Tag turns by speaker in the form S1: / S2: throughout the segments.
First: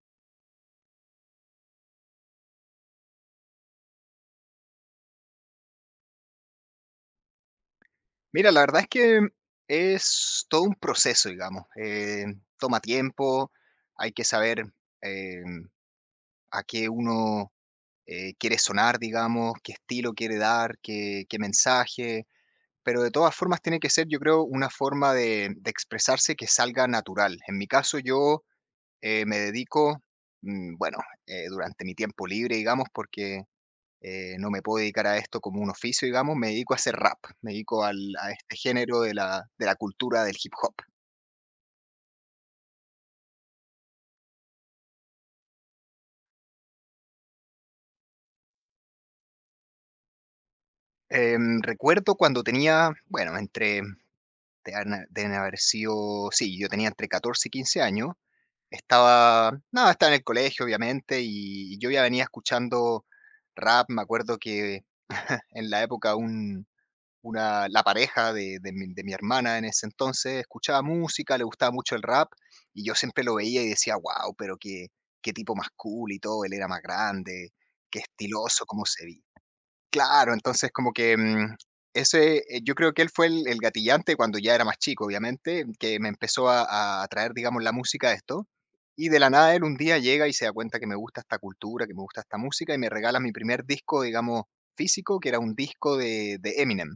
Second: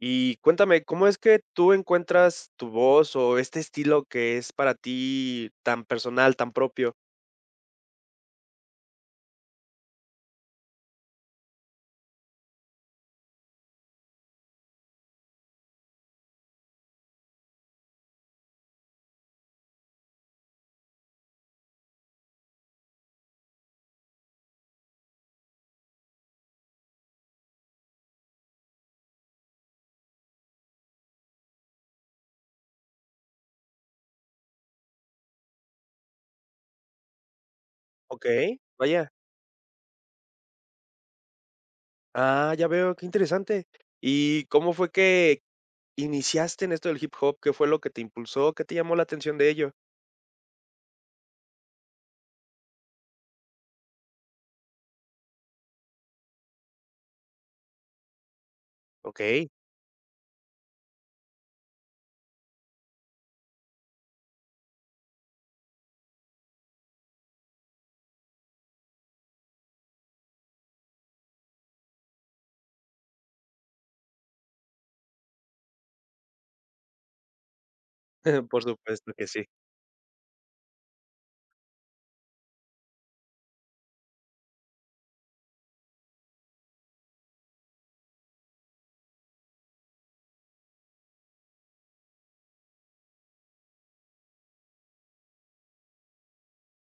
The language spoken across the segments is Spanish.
S1: Y cuéntame, ¿cómo es que tú encuentras tu voz o este estilo que es para ti tan personal, tan propio?
S2: Mira, la verdad es que es todo un proceso, digamos. Toma tiempo, hay que saber, eh, a qué uno quiere sonar, digamos, qué estilo quiere dar, qué mensaje, pero de todas formas tiene que ser, yo creo, una forma de expresarse que salga natural. En mi caso, yo me dedico, bueno, durante mi tiempo libre, digamos, porque no me puedo dedicar a esto como un oficio, digamos, me dedico a hacer rap, me dedico a este
S1: Okey,
S2: género
S1: vaya.
S2: de de la cultura del hip hop.
S1: Ah, ya veo, qué interesante. ¿Y cómo fue que iniciaste en esto del hip hop? ¿Qué fue lo que te impulsó? ¿Qué te llamó la atención de ello?
S2: Recuerdo cuando tenía, bueno, deben haber sido, sí, yo tenía entre 14 y 15 años,
S1: Okey,
S2: estaba, nada, estaba en el colegio, obviamente, y yo ya venía escuchando rap, me acuerdo que en la época una la pareja de mi hermana en ese entonces escuchaba música, le gustaba mucho el rap, y yo siempre lo veía y decía: "Guau, pero qué tipo más cool y todo, él era más grande, qué
S1: por
S2: estiloso cómo se
S1: supuesto
S2: vi".
S1: que sí.
S2: Claro, entonces como que, yo creo que él fue el gatillante cuando ya era más chico, obviamente, que me empezó a atraer, digamos, la música a esto, y de la nada él un día llega y se da cuenta que me gusta esta cultura, que me gusta esta música, y me regala mi primer disco, digamos, físico, que era un disco de Eminem.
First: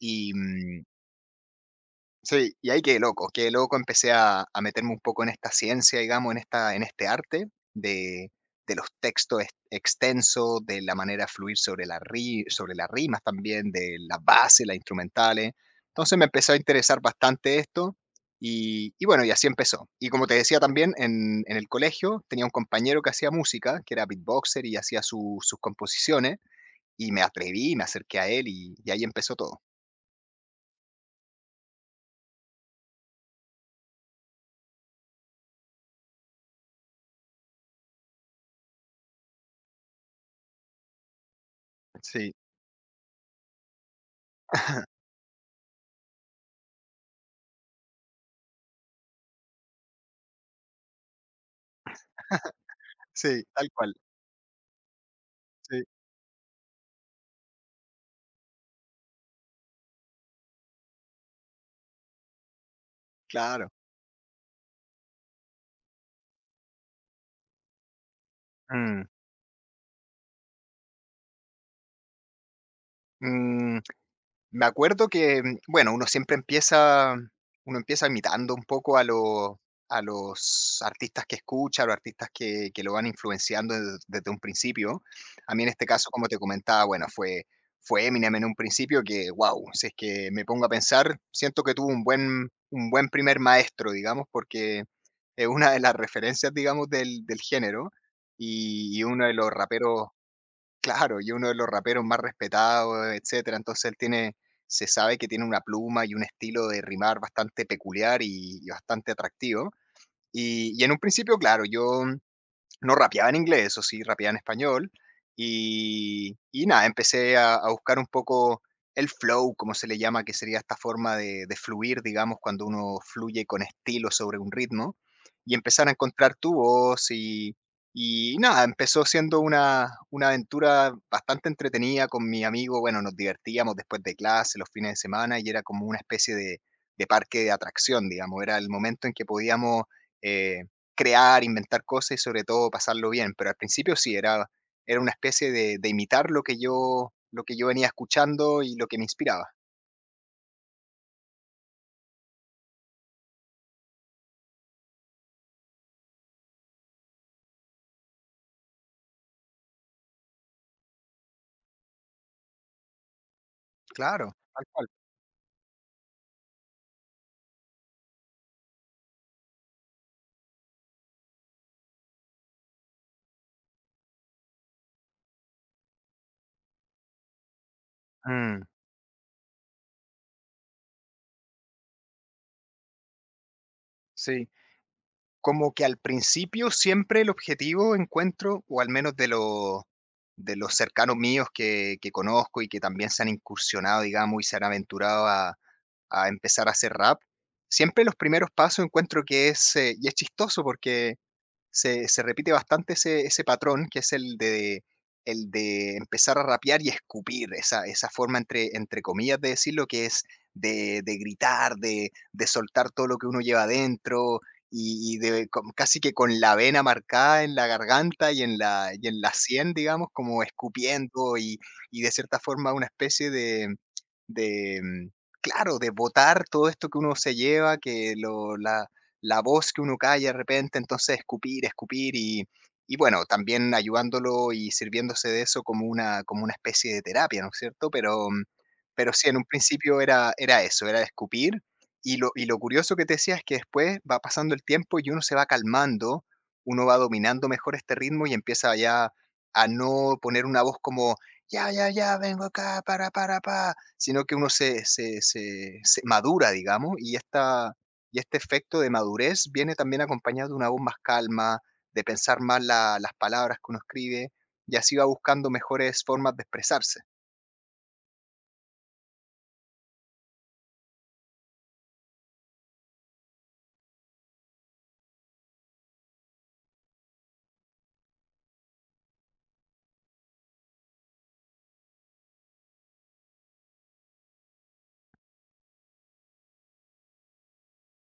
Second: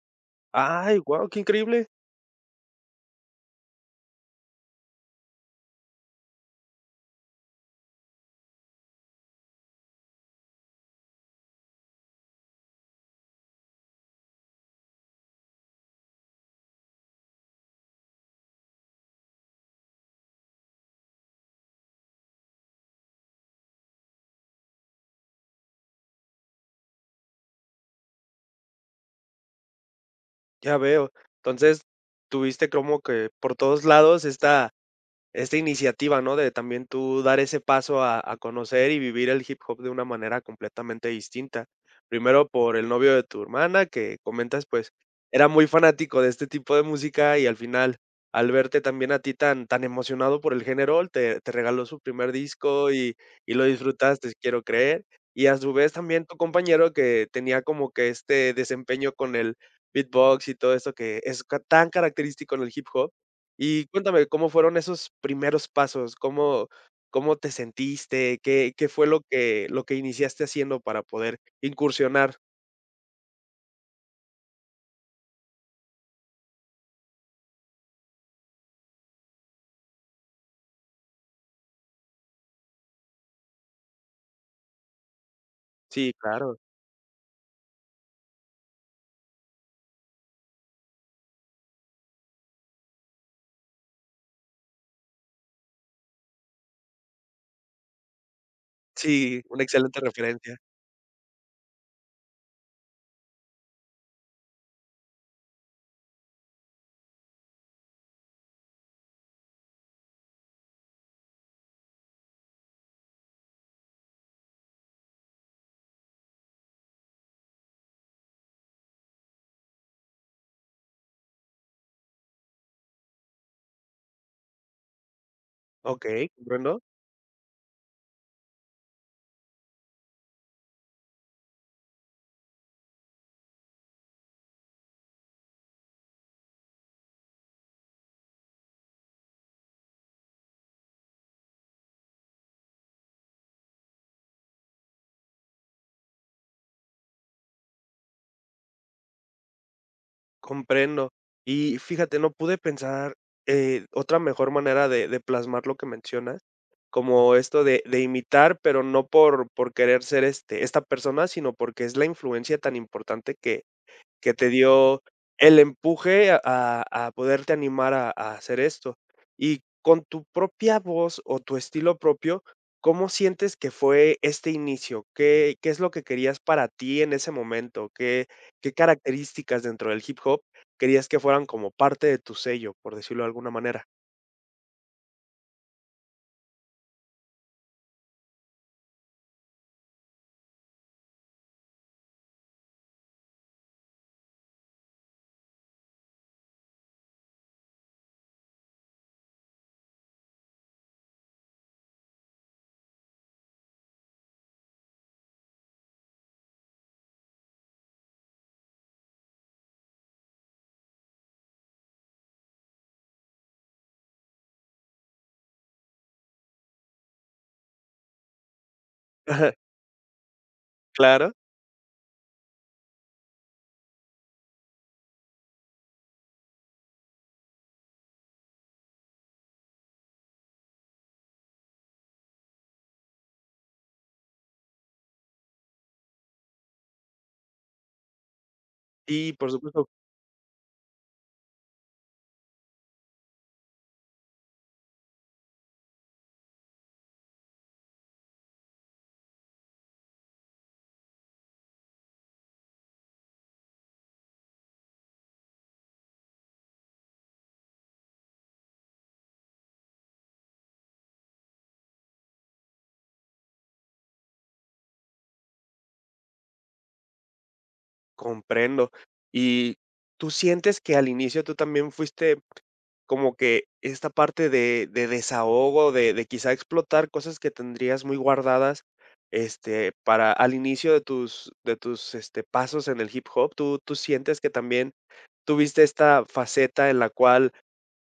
S2: Y, mm,
S1: Ay, guau, qué increíble.
S2: sí, y ahí quedé loco, empecé a meterme un poco en esta ciencia, digamos, en este arte de, de los textos extensos, de la manera de fluir sobre las rimas también, de las bases, las instrumentales. Entonces me empezó a interesar bastante esto y bueno, y así empezó. Y como te decía también, en el colegio tenía un compañero que hacía música, que era beatboxer y hacía sus composiciones y me atreví, me acerqué a él y ahí empezó todo.
S1: Ya veo. Entonces, tuviste como que por todos lados esta esta iniciativa, ¿no? De también tú dar ese paso a conocer y vivir el hip hop de una manera completamente distinta.
S2: Sí.
S1: Primero por el novio de tu hermana, que comentas, pues, era muy fanático de este tipo de música y al final, al verte también a ti tan emocionado por el género, te regaló su primer disco
S2: Sí,
S1: y lo
S2: tal cual,
S1: disfrutaste, quiero creer. Y a su
S2: sí,
S1: vez también tu compañero que tenía como que este desempeño con el beatbox y todo esto que es tan característico en el hip hop.
S2: claro.
S1: Y cuéntame, ¿cómo fueron esos primeros pasos? ¿Cómo cómo te sentiste? ¿Qué
S2: Mm,
S1: fue lo que iniciaste haciendo para poder incursionar?
S2: mm, Me acuerdo que, bueno, uno empieza imitando un poco a los artistas que escucha, a los artistas que lo van influenciando desde un principio. A mí en este caso,
S1: Sí,
S2: como te
S1: claro.
S2: comentaba, bueno, fue Eminem en un principio que, wow, si es que me pongo a pensar, siento que tuvo un buen primer maestro, digamos, porque es una de las referencias, digamos, del género y uno de
S1: Sí,
S2: los
S1: una excelente
S2: raperos.
S1: referencia.
S2: Claro, y uno de los raperos más respetados, etcétera. Entonces él tiene se sabe que tiene una pluma y un estilo de rimar bastante peculiar y bastante atractivo. Y en un principio, claro, yo no rapeaba en inglés, eso sí, rapeaba en español. Y nada, empecé a buscar un poco el flow, como se le llama, que sería esta forma de fluir, digamos, cuando uno fluye con estilo sobre un ritmo, y empezar a
S1: Okey,
S2: encontrar tu
S1: comprendo,
S2: voz. Y nada, empezó siendo una aventura bastante entretenida con mi amigo, bueno, nos divertíamos después de clase, los fines de semana, y era como una especie de parque de atracción, digamos, era el momento en que podíamos... eh, crear, inventar cosas y sobre todo pasarlo bien, pero al principio sí, era una especie de imitar lo que yo venía escuchando y lo que me inspiraba.
S1: comprendo. Y fíjate, no pude pensar, otra mejor manera de plasmar lo que mencionas, como esto de imitar, pero no por querer ser, este, esta persona, sino porque es la influencia tan importante
S2: Claro,
S1: que te
S2: tal cual.
S1: dio el empuje a poderte animar a hacer esto. Y con tu propia voz o tu estilo propio, ¿cómo sientes que fue este inicio? ¿Qué qué es lo que querías para ti en ese momento? ¿Qué
S2: Mm,
S1: qué características dentro del hip hop querías que fueran como parte de tu sello, por decirlo de alguna manera?
S2: sí. Como que al principio siempre el objetivo encuentro, o al menos de los cercanos míos que conozco y que también se han incursionado, digamos, y se han aventurado a empezar a hacer rap, siempre los primeros pasos encuentro que es, y es chistoso porque se repite bastante ese patrón, que es el de empezar a rapear y escupir, esa forma entre comillas de decirlo, que es de gritar, de soltar todo lo que uno lleva adentro casi que con la vena marcada en la garganta y en y en la
S1: Ajá.
S2: sien, digamos, como
S1: Claro.
S2: escupiendo. Y y de cierta forma una especie de, mm, claro, de botar todo esto que uno se lleva, la voz que uno cae de repente, entonces escupir, escupir. Y, y bueno, también ayudándolo y sirviéndose de eso como como una especie de terapia, ¿no es cierto? Pero sí,
S1: Y
S2: en un
S1: por supuesto,
S2: principio era eso, era escupir. Y lo curioso que te decía es que después va pasando el tiempo y uno se va calmando, uno va dominando mejor este ritmo y empieza ya a no poner una voz como, ya, ya, ya, vengo acá, para, sino que uno se madura, digamos, y este efecto de madurez viene también acompañado de una voz más calma, de pensar más las palabras que uno escribe, y así va buscando mejores formas de expresarse.
S1: comprendo. Y, ¿tú sientes que al inicio tú también fuiste como que esta parte de desahogo, de quizá explotar cosas que tendrías muy guardadas, este, para al inicio de tus, este, pasos en el hip hop, ¿tú tú sientes que también tuviste esta faceta en la cual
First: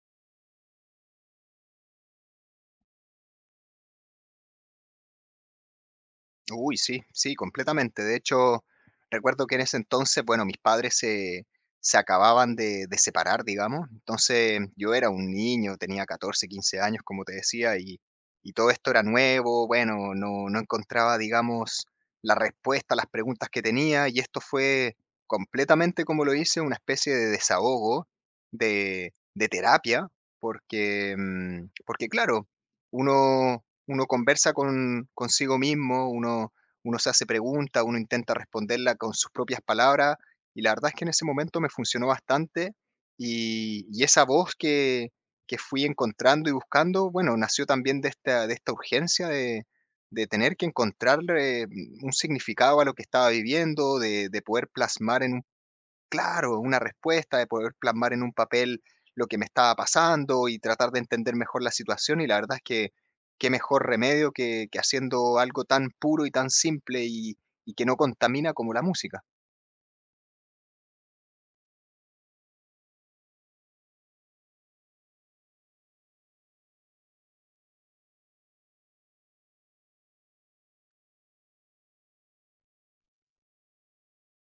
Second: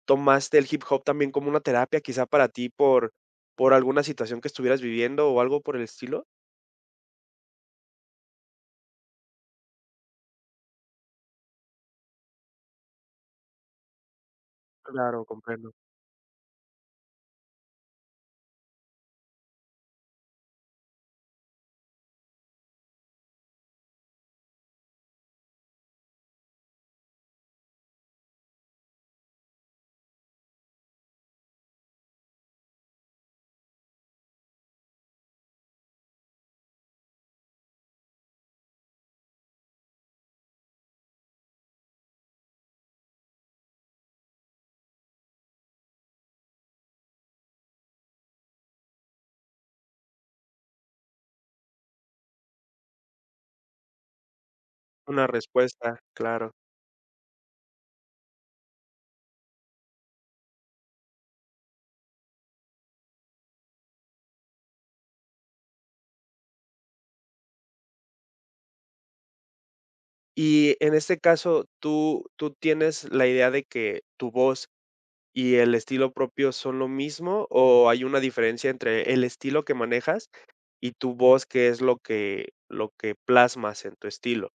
S1: tomaste el hip hop también como una terapia, quizá para ti por alguna situación que estuvieras viviendo o algo por el estilo?
S2: Uy, sí, sí, completamente. De hecho, recuerdo que en ese entonces, bueno, se acababan de separar, digamos. Entonces, yo era
S1: Claro,
S2: un
S1: comprendo.
S2: niño, tenía 14 15 años, como te decía, y todo esto era nuevo. Bueno, no encontraba, digamos, la respuesta a las preguntas que tenía. Y esto fue completamente, como lo hice, una especie de desahogo, de terapia, porque, porque claro, uno uno conversa consigo mismo, uno se hace preguntas, uno intenta responderla con sus propias palabras, y la verdad es que en ese momento me funcionó bastante, y esa voz que fui encontrando y buscando, bueno, nació también de esta urgencia de tener que encontrarle, un significado a lo que estaba viviendo, de poder plasmar
S1: Una
S2: en.
S1: respuesta, claro.
S2: Claro, una respuesta, de poder plasmar en un papel lo que me estaba pasando y tratar de entender mejor la situación, y la verdad es que qué mejor remedio que haciendo algo tan puro y tan simple y que no contamina como la música.
S1: Y en este caso, ¿tú tú tienes la idea de que tu voz y el estilo propio son lo mismo, o hay una diferencia entre el estilo que manejas y tu voz, que es lo que plasmas en tu estilo?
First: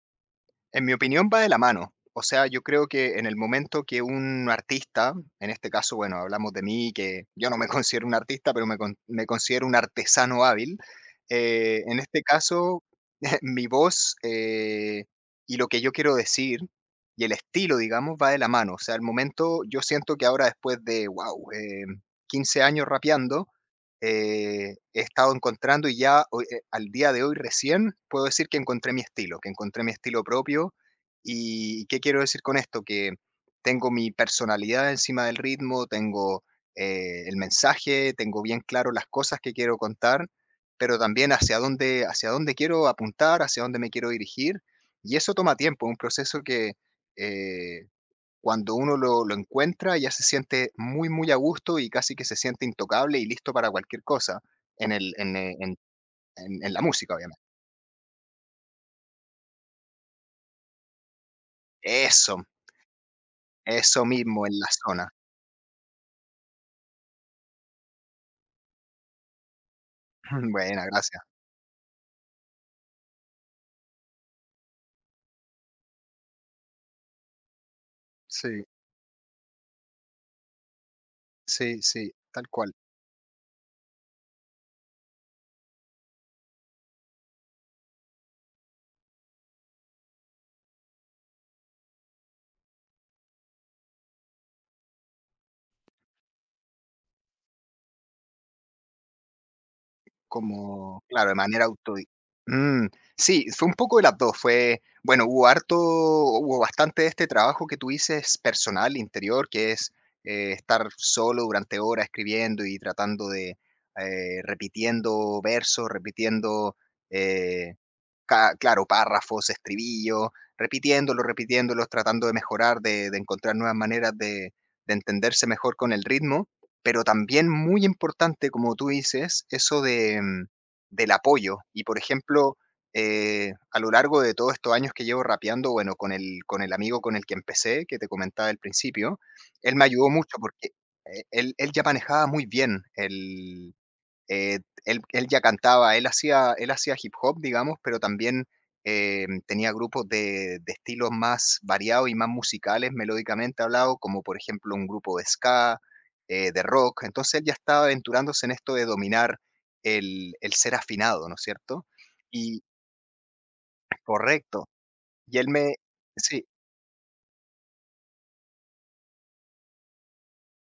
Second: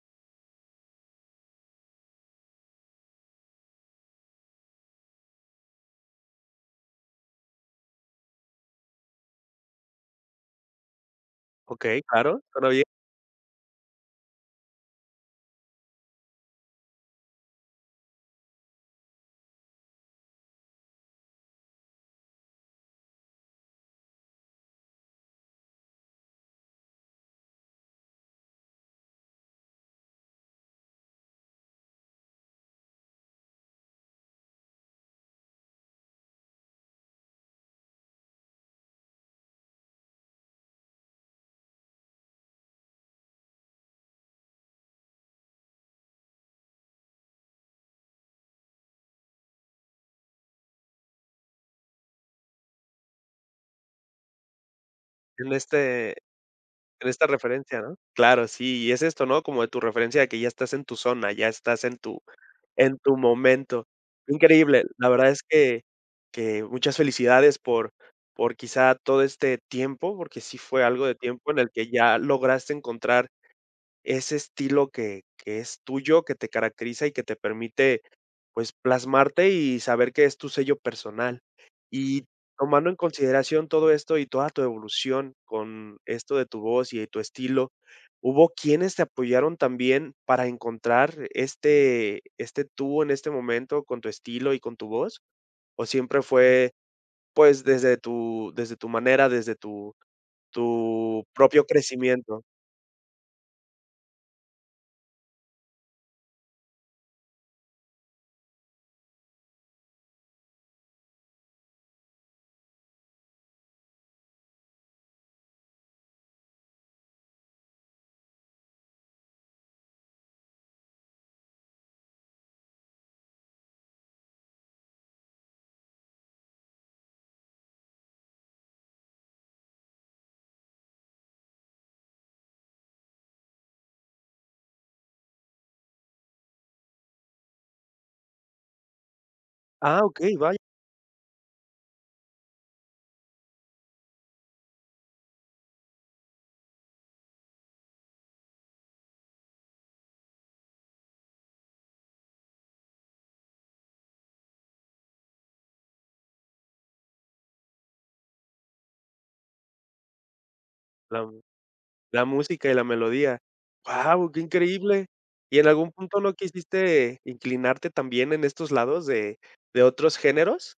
S2: En mi opinión va de la mano. O sea, yo creo que en el momento que un artista, en este caso, bueno, hablamos de mí, que yo no me considero un artista, pero me considero un artesano hábil, en
S1: Okey,
S2: este
S1: claro, suena bien
S2: caso, mi voz, y lo que yo quiero decir y el estilo, digamos, va de la mano. O sea, el momento, yo siento que ahora después de, wow, 15 años rapeando, he estado encontrando y ya al día de hoy recién puedo decir que encontré mi estilo, que encontré mi estilo propio. ¿Y qué quiero decir con esto? Que tengo mi personalidad encima del ritmo, tengo, el mensaje, tengo bien claro las cosas que quiero contar, pero también hacia dónde quiero apuntar, hacia dónde me quiero dirigir. Y eso toma tiempo, un proceso que, eh, cuando lo encuentra ya se siente muy, muy a gusto y casi que se siente intocable y listo para cualquier cosa en, el,
S1: en
S2: en la música,
S1: esta
S2: obviamente.
S1: referencia, ¿no? Claro, sí, y es esto, ¿no? Como de tu referencia de que ya estás en tu zona, ya estás
S2: Eso,
S1: en tu momento.
S2: eso mismo, en la
S1: Increíble, la
S2: zona.
S1: verdad es que muchas felicidades por quizá todo este tiempo, porque sí fue
S2: Buena,
S1: algo de
S2: gracias.
S1: tiempo en el que ya lograste encontrar ese estilo que es tuyo, que te caracteriza y que te permite,
S2: Sí,
S1: pues, plasmarte y saber que es tu sello personal.
S2: sí, sí,
S1: Y
S2: tal cual,
S1: tomando en consideración todo esto y toda tu evolución con esto de tu voz y de tu estilo, ¿hubo quienes te apoyaron también para encontrar este este tú en este momento con tu estilo y con tu voz? ¿O siempre fue, pues, desde tu manera, desde tu
S2: como
S1: tu
S2: claro, de
S1: propio
S2: manera autodidacta.
S1: crecimiento?
S2: mm, sí, fue un poco de las dos. Fue Bueno, hubo bastante de este trabajo que tú dices personal, interior, que es, estar solo durante horas escribiendo y tratando de, repitiendo versos, repitiendo, eh claro, párrafos, estribillos, repitiéndolos, repitiéndolos, tratando de mejorar, de encontrar nuevas maneras de entenderse mejor con el ritmo, pero también muy importante, como tú dices, eso de, del apoyo. Y por ejemplo, a lo largo de todos estos años que llevo rapeando, bueno, con el amigo con el que empecé, que te comentaba al principio, él me
S1: Ah,
S2: ayudó
S1: okey,
S2: mucho
S1: vaya.
S2: porque él ya manejaba muy bien el, él ya cantaba, él hacía hip hop, digamos, pero también, tenía grupos de estilos más variados y más musicales, melódicamente hablado, como por ejemplo un grupo de ska, de rock. Entonces él ya estaba aventurándose en esto de dominar el ser afinado, ¿no es cierto?
S1: La
S2: Y
S1: música y la melodía. Guau, qué
S2: correcto.
S1: increíble.
S2: Y él
S1: ¿Y en
S2: me,
S1: algún punto no
S2: sí.
S1: quisiste inclinarte también en estos lados de otros géneros?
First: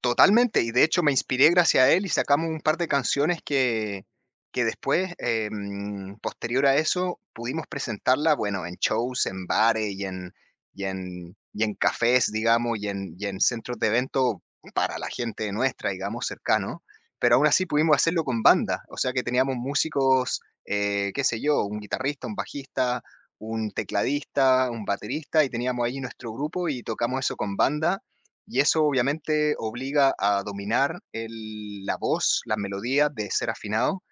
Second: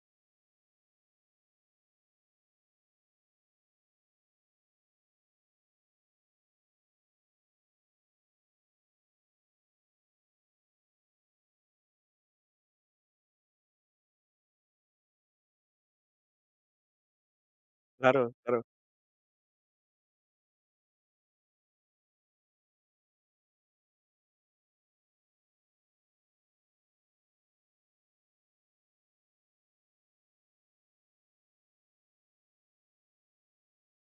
S2: Totalmente, y de hecho me inspiré gracias a él y sacamos un par de canciones que después, posterior a eso, pudimos presentarla, bueno, en shows, en bares y en cafés, digamos, y en centros de evento para la gente nuestra, digamos, cercano. Pero aún así pudimos hacerlo
S1: Claro,
S2: con
S1: claro,
S2: banda, o sea que teníamos músicos, qué sé yo, un guitarrista, un bajista, un tecladista, un baterista, y teníamos ahí nuestro grupo y tocamos eso con banda, y eso obviamente obliga a dominar el la voz, las melodías, de ser afinado.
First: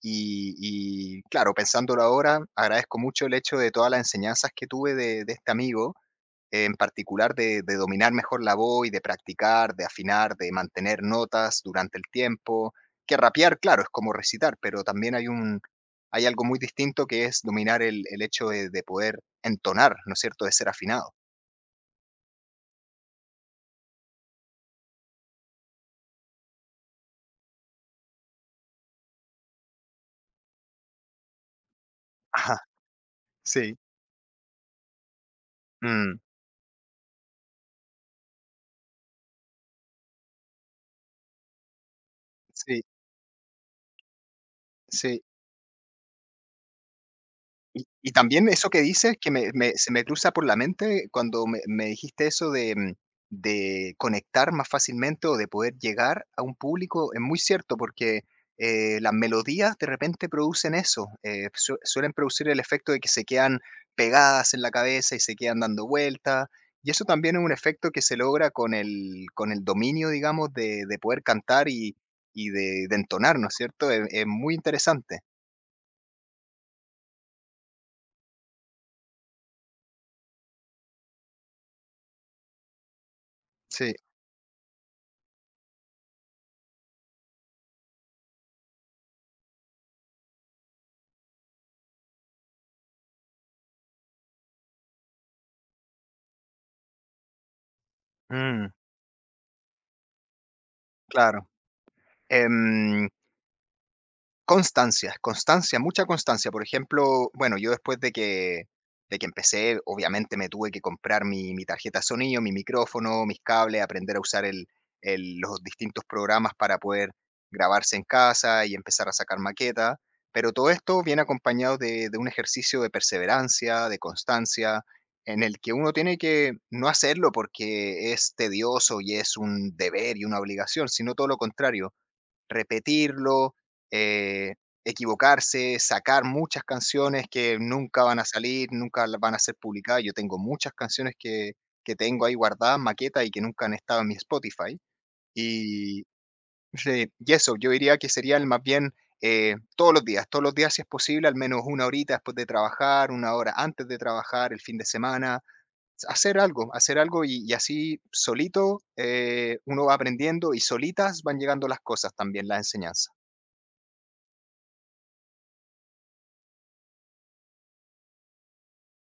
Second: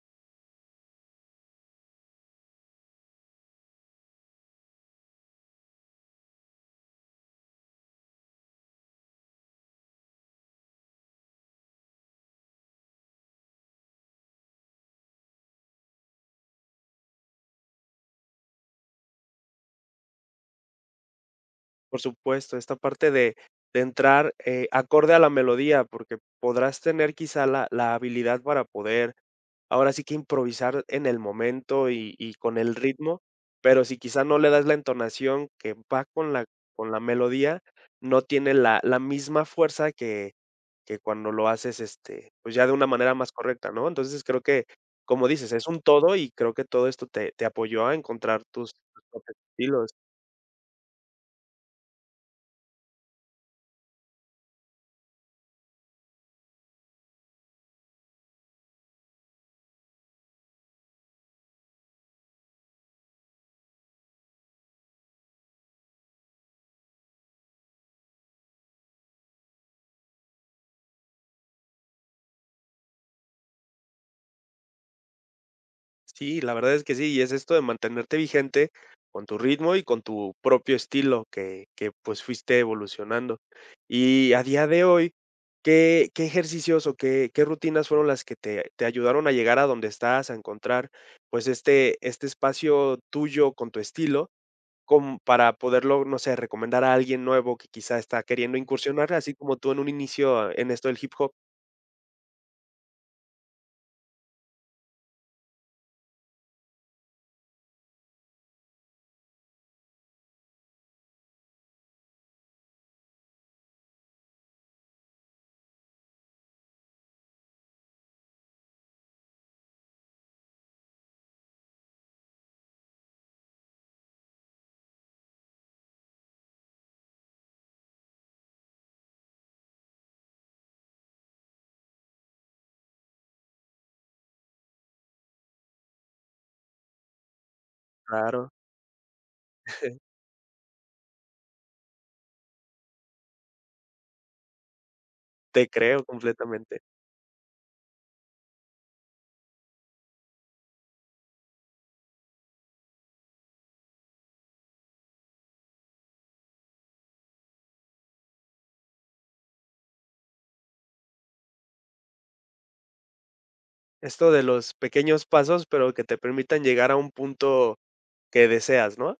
S2: Y claro, pensándolo ahora, agradezco mucho el hecho de todas las enseñanzas que tuve de este amigo, en particular de dominar mejor la voz y de practicar, de afinar, de mantener notas durante el tiempo. Que rapear, claro, es como recitar, pero también hay algo muy distinto que es dominar el hecho de poder entonar, ¿no es cierto?, de ser afinado.
S1: por supuesto, esta parte de entrar, acorde a la melodía, porque podrás tener quizá la la habilidad para poder ahora sí que improvisar en el momento y con
S2: Ajá,
S1: el ritmo,
S2: sí.
S1: pero si quizá no le das la entonación que va
S2: Mm,
S1: con la melodía, no tiene la la misma fuerza que cuando lo haces, este, pues, ya de
S2: sí,
S1: una manera más correcta, ¿no? Entonces, creo que,
S2: sí.
S1: como dices, es un todo, y creo que todo esto te te apoyó a
S2: Y
S1: encontrar
S2: también eso
S1: tus
S2: que
S1: tus
S2: dices que
S1: propios
S2: me me se
S1: estilos.
S2: me cruza por la mente cuando me dijiste eso de, de conectar más fácilmente o de poder llegar a un público, es muy cierto porque, las melodías de repente producen eso, suelen producir el efecto de que se quedan pegadas en la cabeza y se quedan dando vueltas, y eso también es un efecto que se logra con el dominio, digamos, de poder cantar y de entonar, ¿no es cierto? Es muy interesante.
S1: Sí, la verdad es que sí, y es esto de mantenerte vigente con tu ritmo y con tu propio estilo que, pues, fuiste evolucionando.
S2: Sí,
S1: Y a día de hoy, ¿qué qué ejercicios o qué qué rutinas fueron las que te te ayudaron a llegar a donde estás, a encontrar, pues, este este espacio tuyo con tu estilo, com para poderlo, no sé, recomendar a alguien nuevo que quizá está queriendo
S2: mm,
S1: incursionar, así como tú en un inicio en esto del hip hop?
S2: claro. Em, Constancia, constancia, mucha constancia. Por ejemplo, bueno, yo de que empecé, obviamente me tuve que comprar mi tarjeta de sonido, mi micrófono, mis cables, aprender a usar los distintos programas para poder grabarse en casa y empezar a sacar maqueta. Pero todo esto viene acompañado de un ejercicio de perseverancia, de constancia, en el que uno tiene que no hacerlo porque es tedioso y es un deber y una obligación, sino todo lo contrario, repetirlo, eh, equivocarse, sacar muchas canciones que nunca van a
S1: Claro,
S2: salir, nunca van a ser publicadas. Yo tengo muchas canciones que tengo ahí guardadas, maquetas y que nunca han estado en mi Spotify.
S1: te creo
S2: Y,
S1: completamente.
S2: sí, y eso, yo diría que sería el más bien, todos los días si es posible, al menos una horita después de trabajar, una hora antes de trabajar, el fin de semana, hacer algo y así solito, uno va aprendiendo y solitas van llegando las cosas también, las enseñanzas.
S1: Esto de los pequeños pasos, pero que te permitan llegar a un punto que deseas, ¿no?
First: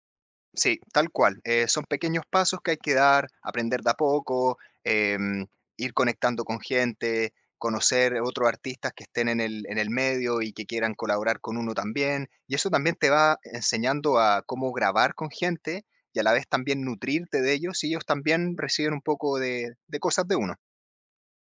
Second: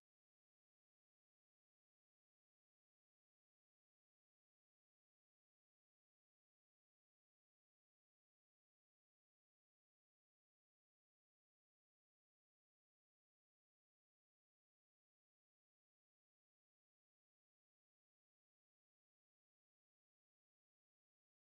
S2: Sí, tal cual. Son pequeños pasos que hay que dar, aprender de a poco, em, ir conectando con gente, conocer otros artistas que estén en el medio y que quieran colaborar con uno también. Y eso también te va enseñando a cómo grabar con gente y a la vez también nutrirte de ellos y ellos también reciben un poco de cosas de uno.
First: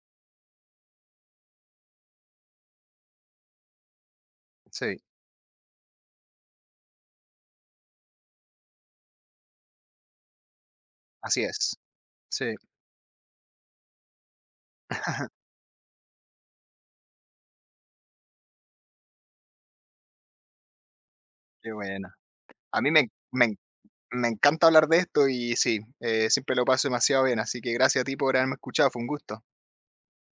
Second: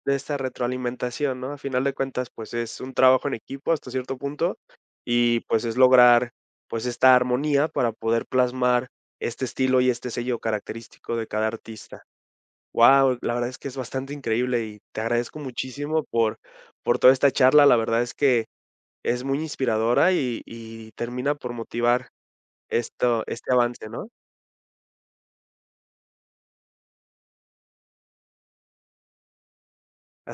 S1: De esta retroalimentación, ¿no? A final de cuentas, pues es un trabajo en equipo hasta cierto punto
S2: Sí,
S1: y pues es lograr pues esta armonía para poder plasmar este estilo y este sello característico de
S2: así
S1: cada
S2: es.
S1: artista.
S2: Sí,
S1: Wow, la verdad es que es bastante increíble y te agradezco muchísimo por toda esta charla. La verdad es que es muy inspiradora y termina por
S2: qué
S1: motivar
S2: buena. A mí
S1: esto, este avance, ¿no?
S2: me encanta hablar de esto y sí, siempre lo paso demasiado bien. Así que gracias a ti por haberme escuchado. Fue un gusto.
S1: Hasta